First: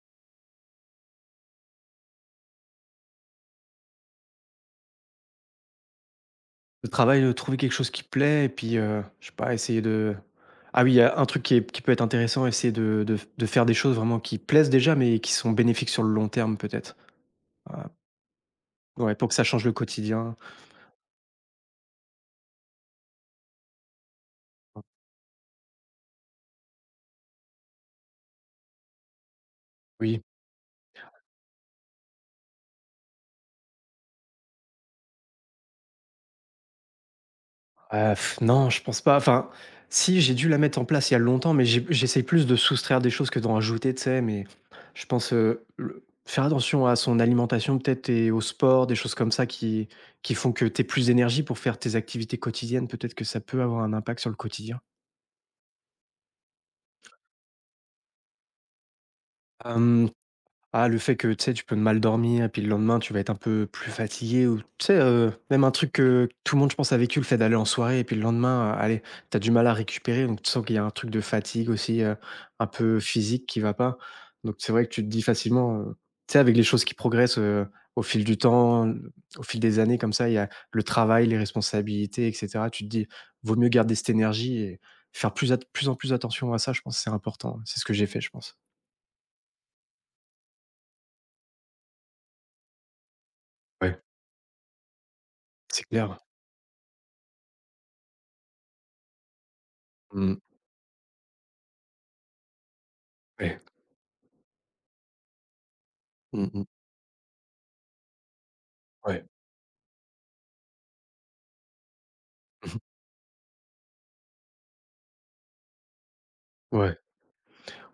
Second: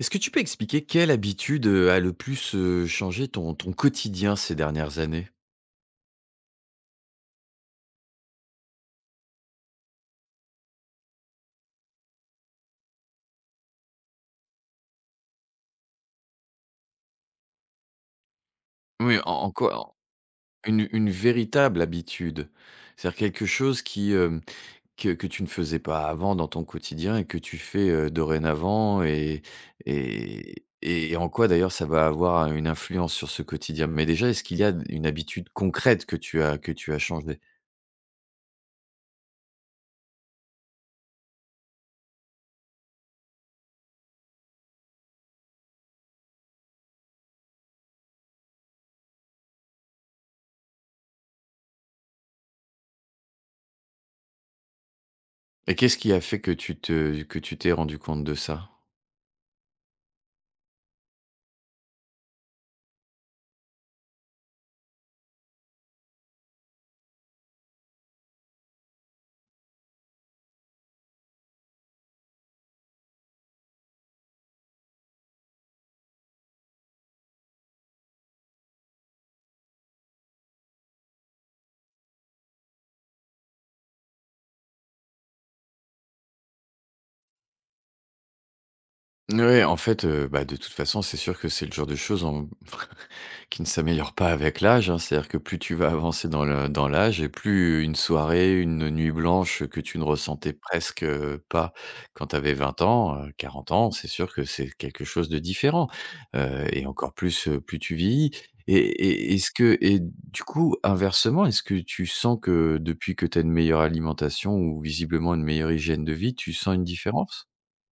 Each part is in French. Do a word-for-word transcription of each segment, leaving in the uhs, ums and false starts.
Est-ce que tu peux expliquer quelle habitude, heu, a le plus, heu, changé ton ton quotidien ces dernières années? Le travail, heu, trouver quelque chose qui plaît et puis, heu, je sais pas, essayer de ah oui, il y a un truc qui est qui peut être intéressant, essayer de de de faire des choses vraiment qui plaisent déjà, mais qui sont bénéfiques sur le long terme peut-être. Voilà, ouais, Oui, pour en que ça en change le quoi en quotidien. une une véritable habitude? C'est-à-dire quelque chose qui, hem, que que tu ne faisais pas avant dans ton quotidien et que tu fais, heu, dorénavant et Oui. et et en quoi d'ailleurs ça va avoir une influence sur ce quotidien? Mais déjà, est-ce qu'il y a une habitude concrète que tu as que tu as changée? Heu, non, je pense pas. Enfin, si, j'ai dû la mettre en place il y a longtemps, mais j'ai j'essaye plus de soustraire des choses que d'en ajouter tu sais? Mais je pense, heu, le faire attention à son alimentation peut-être et au sport, des choses comme ça qui qui font que tu plus d'énergie pour faire tes activités quotidiennes, peut-être que ça peut avoir un impact sur le quotidien. Et qu'est-ce qui a fait que tu te que tu t'es rendu compte de ça? Hem, ah, le fait que, tu sais, tu peux mal dormir et puis le lendemain, tu vas être un peu plus fatigué ou tu sais, heu, même un truc que tout le monde, je pense, a vécu, le fait d'aller en soirée et puis le lendemain, euh, allez, tu as du mal à récupérer donc tu sens qu'il y a un truc de fatigue aussi, heu, un peu physique qui va pas donc c'est vrai que tu te dis facilement, heu, tu sais, avec les choses qui progressent, heu, au fil du temps, au fil des années comme ça, il y a le travail, les responsabilités et cetera. Tu te dis: «Vaut mieux garder cette énergie» et faire plus at plus en plus attention à ça, je pense, que c'est important. C'est ce que j'ai fait, je pense. Ouais, en fait, heu, bah, de toute façon, c'est sûr que c'est le genre de choses en qui ne Ouais. s'améliore pas avec l'âge, hein. C'est-à-dire que plus tu C'est vas clair. avancer dans le dans l'âge et plus une soirée, une nuit blanche que tu ne Mmh. ressentais presque, heu, pas quand tu avais vingt ans, heu, Ouais. quarante ans, c'est sûr que c'est quelque chose de différent, Mmh heu mh. et encore plus, heu, plus tu vieillis et Ouais. et est-ce que et du coup, inversement, est-ce que tu sens que depuis que tu as une meilleure alimentation ou visiblement une meilleure hygiène de vie, tu sens une Ouais. différence?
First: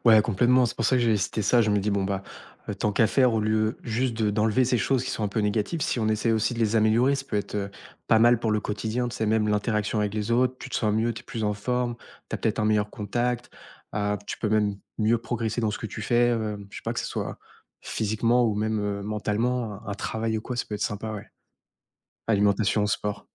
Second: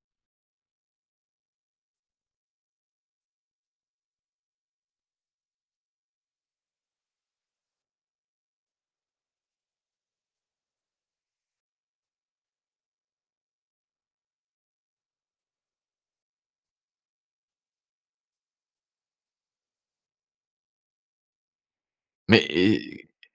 Ouais, complètement. C'est pour ça que j'avais cité ça. Je me dis: «Bon, bah, heu, tant qu'à faire, au lieu juste de d'enlever ces choses qui sont un peu négatives, si on essaie aussi de les améliorer, ça peut être, heu, pas mal pour le quotidien». Tu sais, même l'interaction avec les autres, tu te sens mieux, tu es plus en forme, tu as peut-être un meilleur contact, heu, tu peux même mieux progresser dans ce que tu fais, heu, je sais pas, que ce soit physiquement ou même, heu, mentalement, un un travail ou quoi, ça peut être sympa, ouais. Mais Alimentation, sport.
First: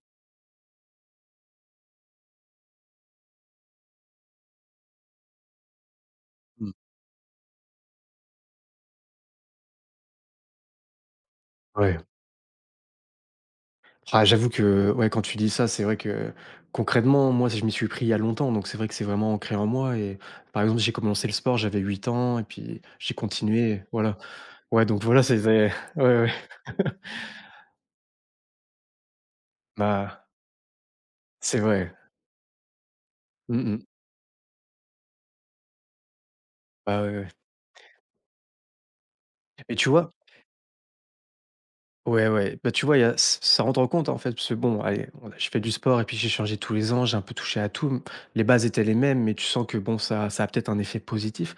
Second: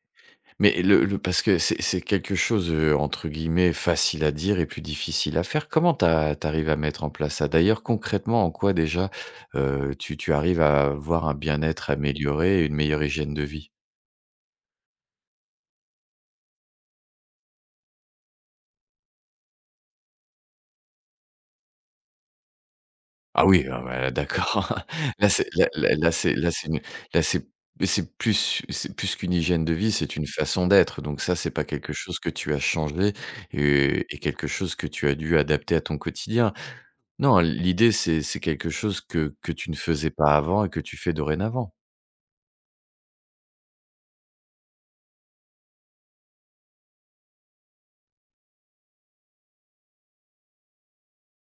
Mais le le parce que c'est c'est quelque chose, heu, entre guillemets «facile à dire» et plus difficile à faire. Comment t'as t'arrives Mmh. à mettre en place ça? D'ailleurs, concrètement, en quoi déjà, heu, tu tu arrives à voir un bien-être Ouais. amélioré et une meilleure hygiène de vie? Ah, j'avoue que, ouais, quand tu dis ça, c'est vrai que concrètement, moi, je m'y suis pris il y a longtemps, donc c'est vrai que c'est vraiment ancré en moi. Et par exemple, j'ai commencé le sport, j'avais huit ans, et puis j'ai Ah oui, ah continué. bah, là Voilà. d'accord. Ouais, donc voilà, Là c'est. c'est là c'est- là ouais, là ouais. c'est là c'est une là c'est c'est plus c'est plus qu'une hygiène de vie, c'est une Bah, façon d'être. Donc ça, c'est c'est pas vrai. quelque chose que tu as changé Mm, mm. et et quelque chose que tu as dû adapter à ton quotidien. Bah, ouais, ouais. Non, l'idée, c'est c'est quelque chose que que tu Et ne tu faisais vois, pas avant et que tu fais dorénavant. ouais, ouais, bah, tu vois, il y a ç ça rentre en compte, hein, en fait, parce que bon, allez, on a je fais du sport et puis j'ai changé tous les ans, j'ai un peu touché à tout. Les bases étaient les mêmes, mais tu sens que bon, ça ça a peut-être un effet positif.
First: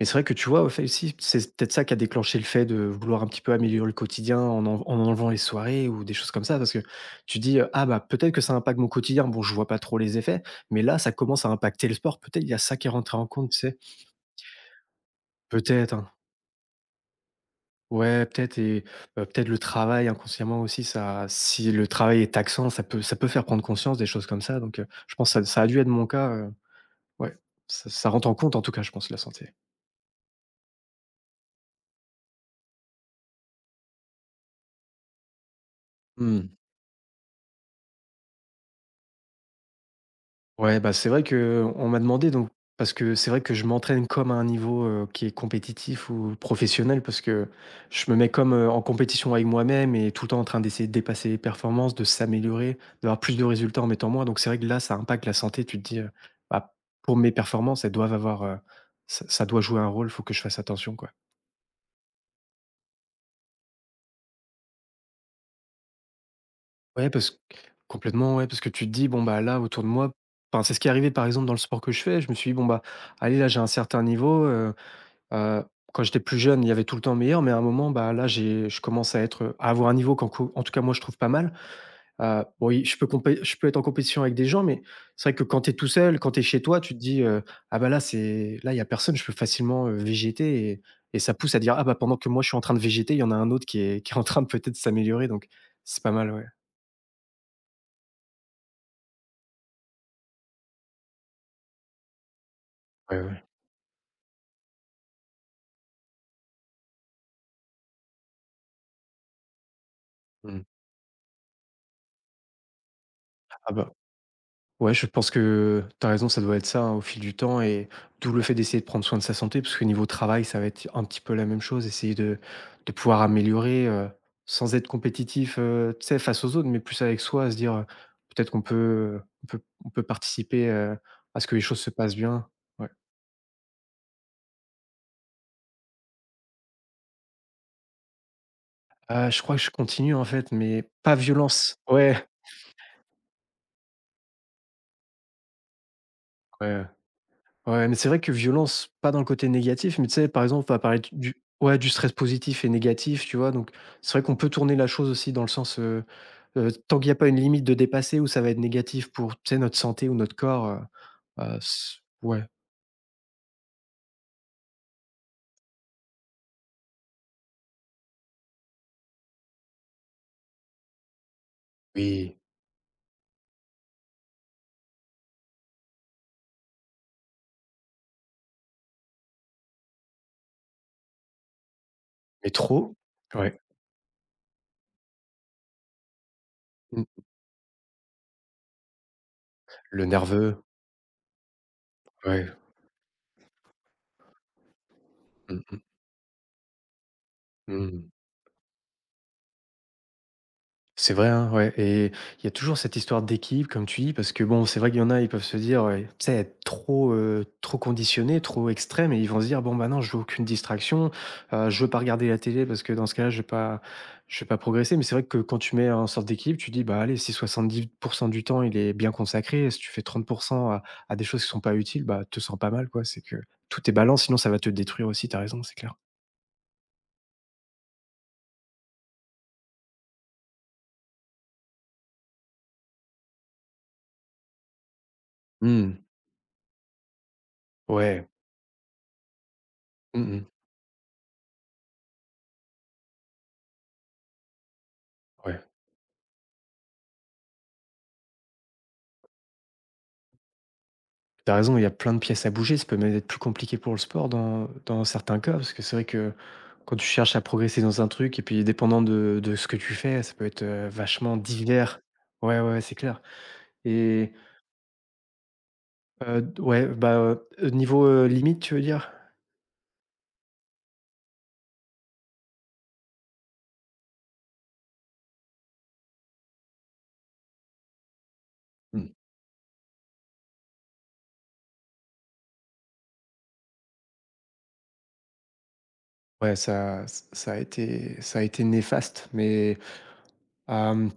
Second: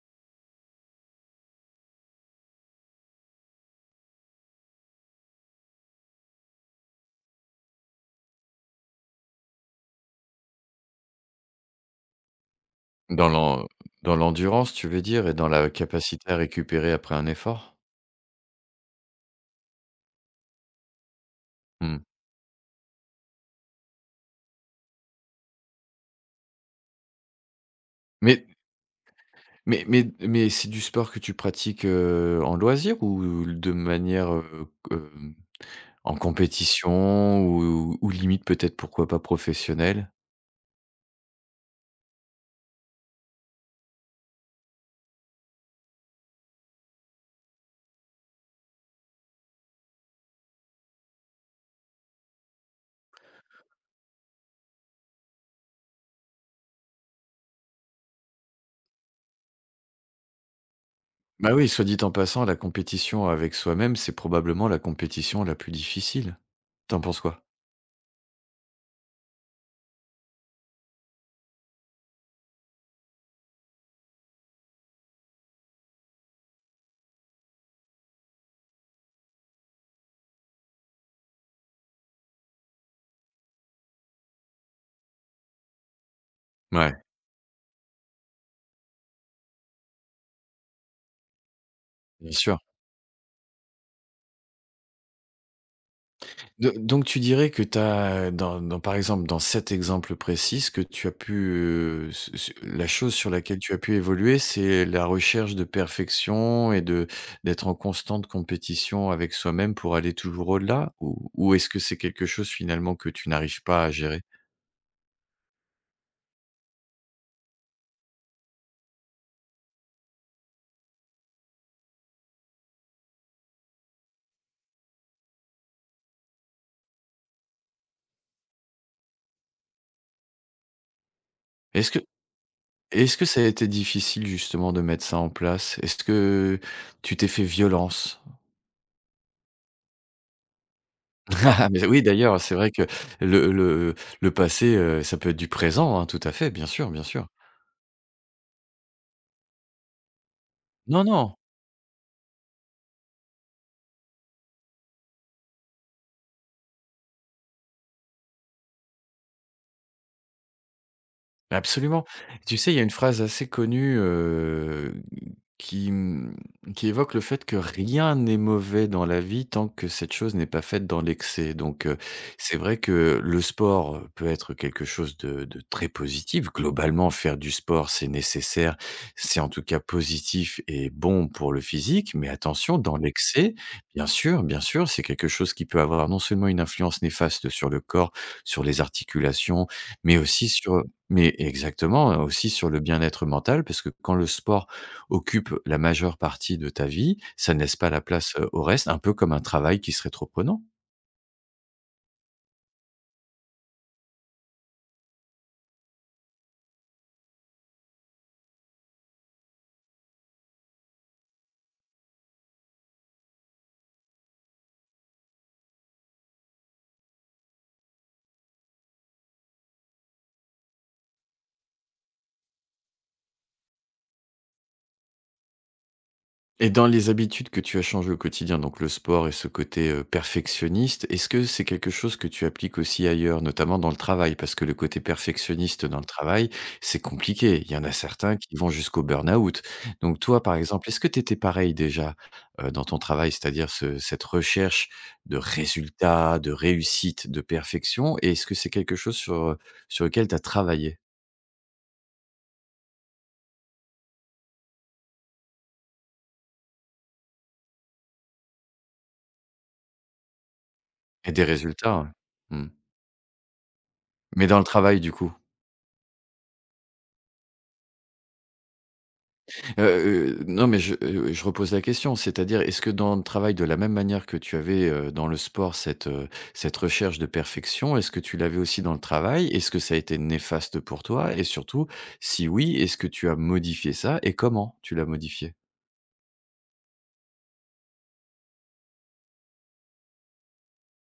Mais c'est vrai que tu vois, au fait aussi, c'est peut-être ça qui a déclenché le fait de vouloir un petit peu améliorer le quotidien en en en enlevant les soirées ou des choses comme ça. Parce que tu dis, heu: «Ah bah, peut-être que ça impacte mon quotidien». Bon, je vois pas trop les effets, mais là, ça commence à impacter le sport. Peut-être il y a ça qui est rentré en Dans compte, tu l'en sais? dans l'endurance, tu veux dire? Et dans la Peut-être, hein. capacité à récupérer après un effort? Ouais, peut-être et heu, peut-être le travail inconsciemment aussi ça si le Mmh. travail est taxant, ça peut ça peut faire prendre conscience des choses comme ça donc heu, je pense ça ça a dû être mon cas, heu, ouais, ça ça rentre en Mais compte en tout cas je pense la santé. mais mais mais c'est du sport que tu pratiques, heu, en loisir ou de manière, heu, q en Mmh. compétition ou ou limite peut-être pourquoi pas professionnelle? Ouais, bah, c'est vrai que on m'a demandé donc parce que c'est vrai que je m'entraîne comme à un niveau, heu, qui est compétitif ou professionnel parce que je me mets comme, heu, en compétition avec moi-même et tout le temps en train d'essayer de dépasser les performances, de s'améliorer, d'avoir plus de résultats en mettant moins donc c'est vrai que là, ça impacte la santé. Tu te dis, heu: «Bah, pour mes performances, elles doivent avoir, heu, ça ça doit jouer un rôle, faut que je fasse attention, quoi». Bah, oui, soit dit en passant, la compétition avec soi-même, c'est probablement la compétition la plus difficile. T'en Ouais, penses parce q quoi? complètement, ouais, parce que tu te dis: «Bon, bah, là, autour de moi» enfin, c'est ce qui est arrivé, par exemple, dans le sport que je fais. Je me suis dit: «Bon, bah, allez, là, j'ai un certain niveau, Heu, quand j'étais plus jeune, il y avait tout le temps meilleur, mais à un moment, bah, là, j'ai je commence à être, à avoir un niveau qu'en co en tout cas moi je trouve pas mal. Heu, bon oui, je peux compé je peux être en compétition avec des gens, mais c'est vrai que quand tu es tout seul, quand tu es chez toi, tu te Ouais, dis, heu: «Ah bah, là c'est là il y a personne, je peux facilement, heu, végéter» et et ça pousse à dire: «Ah bah, pendant que bien moi je suis sûr. en train de végéter, il y en a un autre qui est qui est en train de peut-être s'améliorer», donc c'est pas mal, ouais. Do donc tu dirais que tu as dans dans par exemple, dans cet exemple précis, ce que tu as pu, heu, ce ce la chose Ouais, sur ouais. laquelle tu as pu évoluer, c'est la recherche de perfection et de d'être en constante compétition avec soi-même pour aller toujours Mmh. au-delà? Ou ou est-ce que c'est quelque chose finalement que tu n'arrives Ah pas à bah gérer? ouais, je pense que tu as raison, ça doit être ça, hein, au fil du temps et d'où le fait d'essayer de prendre soin de sa santé, parce que niveau travail, ça va être un petit peu la même chose, essayer de, de pouvoir améliorer euh, sans être compétitif euh, tu sais, face aux autres, mais plus avec soi, à se dire euh, peut-être qu'on peut, on peut, on peut participer euh, à ce que les choses se Est-ce que passent bien. Ouais. est-ce que ça a été difficile justement de mettre ça en place? Est-ce que tu t'es fait violence? Euh, je crois que je continue en fait, mais pas Ah violence. mais oui Ouais, d'ailleurs, c'est vrai que le le le passé, heu, ça peut être du présent, hein, tout à fait, bien ouais, sûr, bien sûr. ouais, mais c'est vrai que violence, pas dans le côté négatif, mais tu sais, par exemple, on va parler Non, du non, du- ouais, du stress positif et négatif, tu vois. Donc, c'est vrai qu'on peut tourner la chose aussi dans le sens, euh, euh, tant qu'il n'y a pas une limite de dépasser où ça va être négatif pour, tu sais, notre santé ou notre corps. euh, euh, s- Absolument. ouais. Tu sais, il y a une phrase assez connue, heu, qui, mmh, qui évoque le fait que rien n'est mauvais dans la vie tant que cette chose n'est pas faite dans l'excès. Donc, heu, Oui. c'est vrai que le sport, peut être quelque chose de de très positif. Globalement, faire du sport, c'est nécessaire, c'est en tout cas positif et bon pour le physique. Mais Mais attention, trop dans l'excès, ouais. bien sûr, bien sûr, c'est quelque chose qui peut avoir non seulement une influence Mm. néfaste sur le corps, sur les articulations, Le mais aussi nerveux. sur mais exactement, heu, Ouais. aussi sur le bien-être mental, parce que quand le sport occupe la Mm, majeure partie de ta vie, ça ne mm, laisse pas la mm. place, heu, au reste, un peu comme un travail qui serait trop prenant. C'est vrai, hein, ouais et il y a toujours cette histoire d'équipe comme tu dis parce que bon, c'est vrai qu'il y en a, ils peuvent se dire, ouais, tu sais, être trop, heu, trop conditionnés, trop extrêmes et ils vont se dire: «Bon, bah, non, je veux aucune distraction, heu, je veux pas regarder la télé parce que dans ce cas-là, je vais pas je vais pas progresser». Mais c'est vrai que quand tu mets en sorte d'équipe, tu dis: «Bah, allez, si soixante-dix pour cent du temps, il est bien consacré, et si tu fais trente à à des choses qui sont pas utiles, bah, te sens pas mal, quoi». C'est que tout est balance, sinon ça va te détruire aussi, t'as raison, c'est clair. Et dans les habitudes que tu as changées au quotidien, donc le sport et ce côté, heu, perfectionniste, est-ce que c'est quelque chose que tu appliques aussi ailleurs, notamment dans le travail? Parce que le côté perfectionniste Mmh. dans le travail, c'est compliqué. Il y en a Ouais. certains qui vont jusqu'au burn-out. Donc Mmh mh. toi, par exemple, est-ce que tu étais pareil déjà, heu, dans ton travail? C'est-à-dire ce cette recherche de Ouais. résultats, de réussite, de perfection et est-ce que c'est quelque chose sur, euh, sur lequel tu as travaillé? T'as raison, il y a plein de pièces à bouger. Ça peut même être plus compliqué pour le sport dans, dans certains cas, parce que c'est vrai que quand tu cherches à progresser dans un truc, et puis dépendant de, de ce que tu fais, ça peut être euh, Et vachement des résultats, divers. hein. Ouais, Mmh. ouais, c'est clair. Et Mais dans le travail, du coup? euh, ouais, bah, euh, niveau euh, limite, tu veux dire? Heu heu, non, mais je, heu, je repose la question, c'est-à-dire, est-ce que dans le travail, de la même manière que tu avais, heu, dans le sport cette, heu, cette recherche de perfection, est-ce que tu l'avais aussi dans le Hmm. travail? Est-ce que ça a été néfaste pour toi? Et surtout, si oui, est-ce que tu as modifié ça et comment tu l'as modifié? Ouais, ça, ça a été, ça a été néfaste. Mais euh,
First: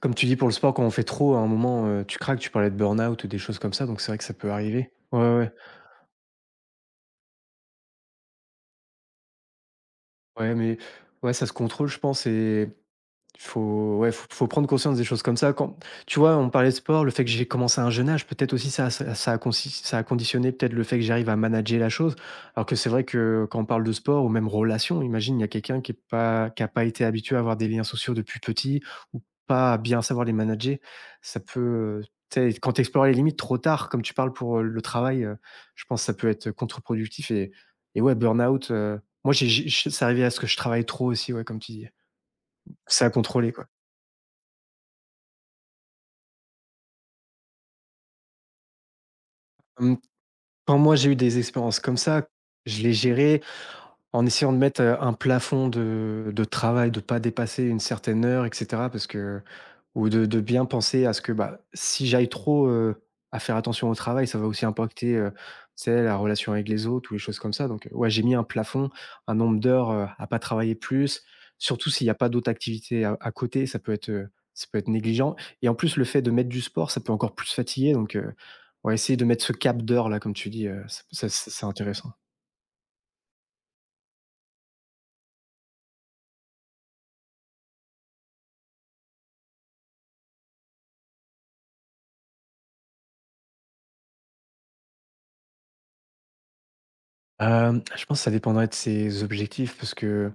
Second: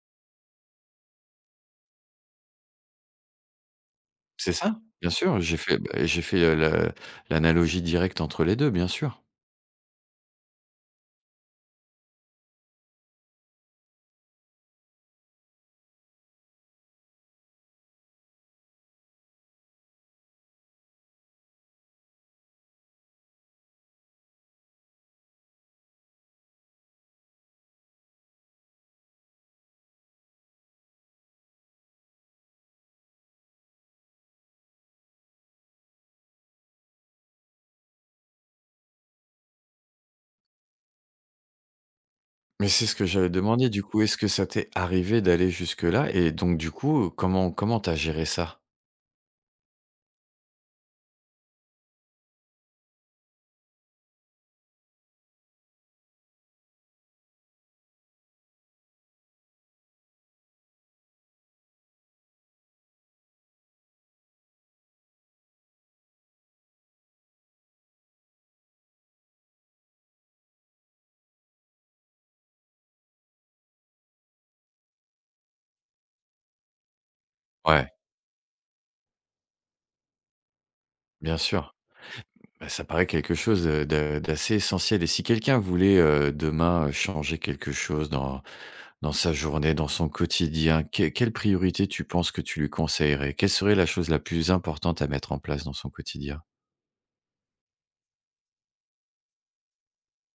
comme tu dis, pour le sport, quand on fait trop, à un moment, euh, tu craques, tu parlais de burn-out ou des choses comme ça, donc c'est vrai que ça peut C'est ça, arriver. bien Ouais, ouais, sûr, ouais, j'ai fait, bah, j'ai fait, heu, le l'analogie directe entre les deux, bien sûr. ouais, mais ouais, ça se contrôle, je pense. Et faut ouais, faut faut prendre conscience des choses comme ça quand tu vois, on parlait de sport, le fait que j'ai commencé à un jeune âge, peut-être aussi ça ça ça a consi ça a conditionné peut-être le fait que j'arrive à manager la chose. Alors que c'est vrai que quand on parle de sport ou même relation, imagine, il y a quelqu'un qui est pas qui a pas été habitué à avoir des liens sociaux depuis petit ou pas à bien savoir les manager. Ça peut, tu sais, quand tu explores les limites trop tard, comme tu parles pour, heu, le travail, heu, je pense que ça peut être contre-productif et et ouais burn-out, heu, moi j'ai j'ai c'est arrivé à ce que je travaille trop aussi, ouais, comme tu dis. Mais c'est ce C'est que à j'avais contrôler, quoi. demandé, du coup, est-ce que ça t'est arrivé d'aller jusque-là? Et donc du coup, comment comment tu géré ça? Hem, quand moi j'ai eu des expériences comme ça, je les gérais en essayant de mettre, heu, un plafond de de travail, de pas dépasser une certaine heure et cetera parce que ou de de bien penser à ce que, bah, si j'aille trop, heu, à faire attention au travail, ça va aussi impacter, heu, tu sais, la relation avec les autres ou les choses comme ça donc heu, ouais, j'ai mis un plafond, un nombre d'heures, heu, à pas travailler plus, surtout s'il n'y a pas d'autres activités à à côté, ça peut être, heu, ça peut être négligent. Et en plus, le fait de mettre du sport, ça peut encore plus Ouais, fatiguer donc heu, ouais, essayer de mettre ce cap d'heures là, comme tu dis, heu, ça bien ça c'est sûr. intéressant. Bah, ça paraît quelque chose de de d'assez essentiel et si quelqu'un voulait, heu, demain, heu, changer quelque chose dans dans sa journée, dans son quotidien, que quelle priorité tu penses que tu lui conseillerais? Quelle serait la chose la plus importante à mettre en place dans son quotidien? Hem, je pense que ça dépendrait de ses objectifs parce que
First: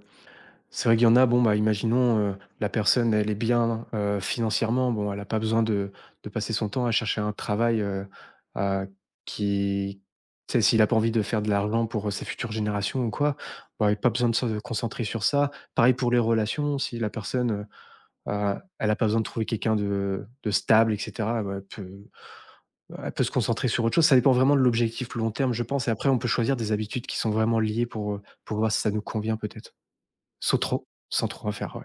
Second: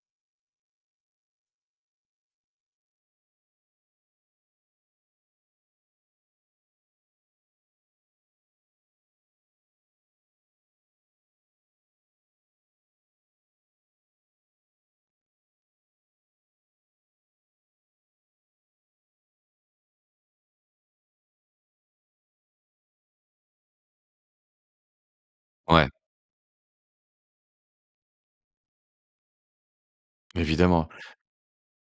c'est vrai qu'il y en a, bon, bah, imaginons, heu, la personne, elle est bien, heu, financièrement, bon, elle a pas besoin de de passer son temps à chercher un travail, heu, à qui tu sais, s'il a pas envie de faire de l'argent pour, heu, ses futures générations ou quoi, bah, il a pas besoin de se concentrer sur ça. Pareil pour les relations, si la personne, heu, a elle a pas besoin de trouver quelqu'un de de stable et cetera, bah, elle peut elle peut se concentrer sur autre chose. Ça dépend vraiment de l'objectif long terme, je pense. Ouais, Et après, on peut choisir des habitudes qui sont vraiment liées pour, heu, pour voir si ça nous convient peut-être. Sans trop évidemment. sans trop en faire, ouais.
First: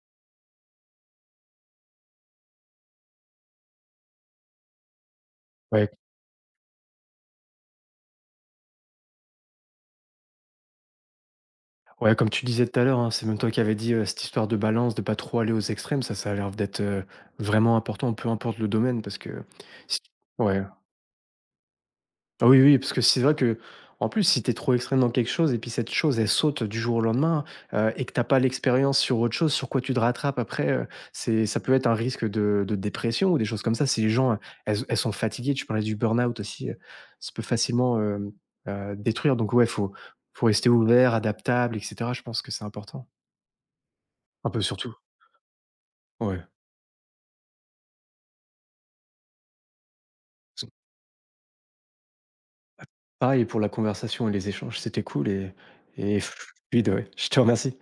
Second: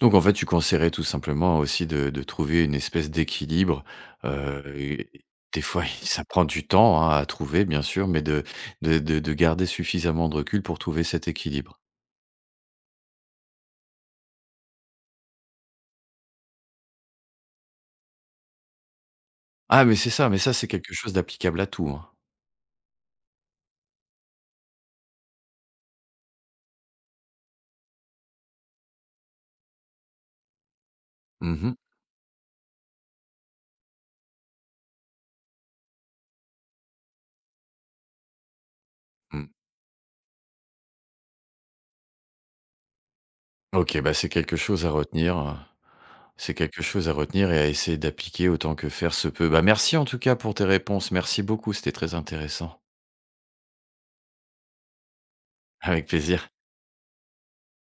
Donc en fait, tu conseillerais tout simplement aussi de de trouver une espèce d'équilibre, heu, et des fois, Ouais, ça prend du temps, hein, à trouver bien sûr, mais de de de de garder suffisamment de recul pour trouver cet équilibre. ouais, comme tu disais tout à l'heure, hein, c'est même toi qui avais dit, heu, cette histoire de balance, de pas trop aller aux extrêmes, ça, ça a l'air d'être, heu, vraiment important, peu importe le domaine parce que Ah mais si c'est ça, mais ça, ouais. c'est quelque chose d'applicable à tout, hein. Ah oui, oui, parce que c'est vrai que en plus, si tu es trop extrême dans quelque chose et puis cette chose, elle saute du jour au lendemain, heu et que t'as pas l'expérience sur autre chose, sur quoi tu te rattrapes après, heu, c'est ça Mmh peut mh. être un risque de de dépression ou des choses comme ça. Si les gens, heu, elles elles sont fatiguées, tu parlais du burn-out aussi, heu, ça peut facilement, hem, heu, détruire Mmh. donc ouais, faut faut rester ouvert, adaptable et cetera. Je pense que c'est important. OK, bah, c'est Un quelque peu chose à surtout. retenir, Ouais. c'est quelque chose à retenir et à essayer d'appliquer autant que faire se peut. Bah, merci en tout cas pour tes réponses. Merci beaucoup, c'était très intéressant. Pareil pour la conversation et les échanges, c'était cool et Avec et plaisir. fluide, ouais. Je te remercie.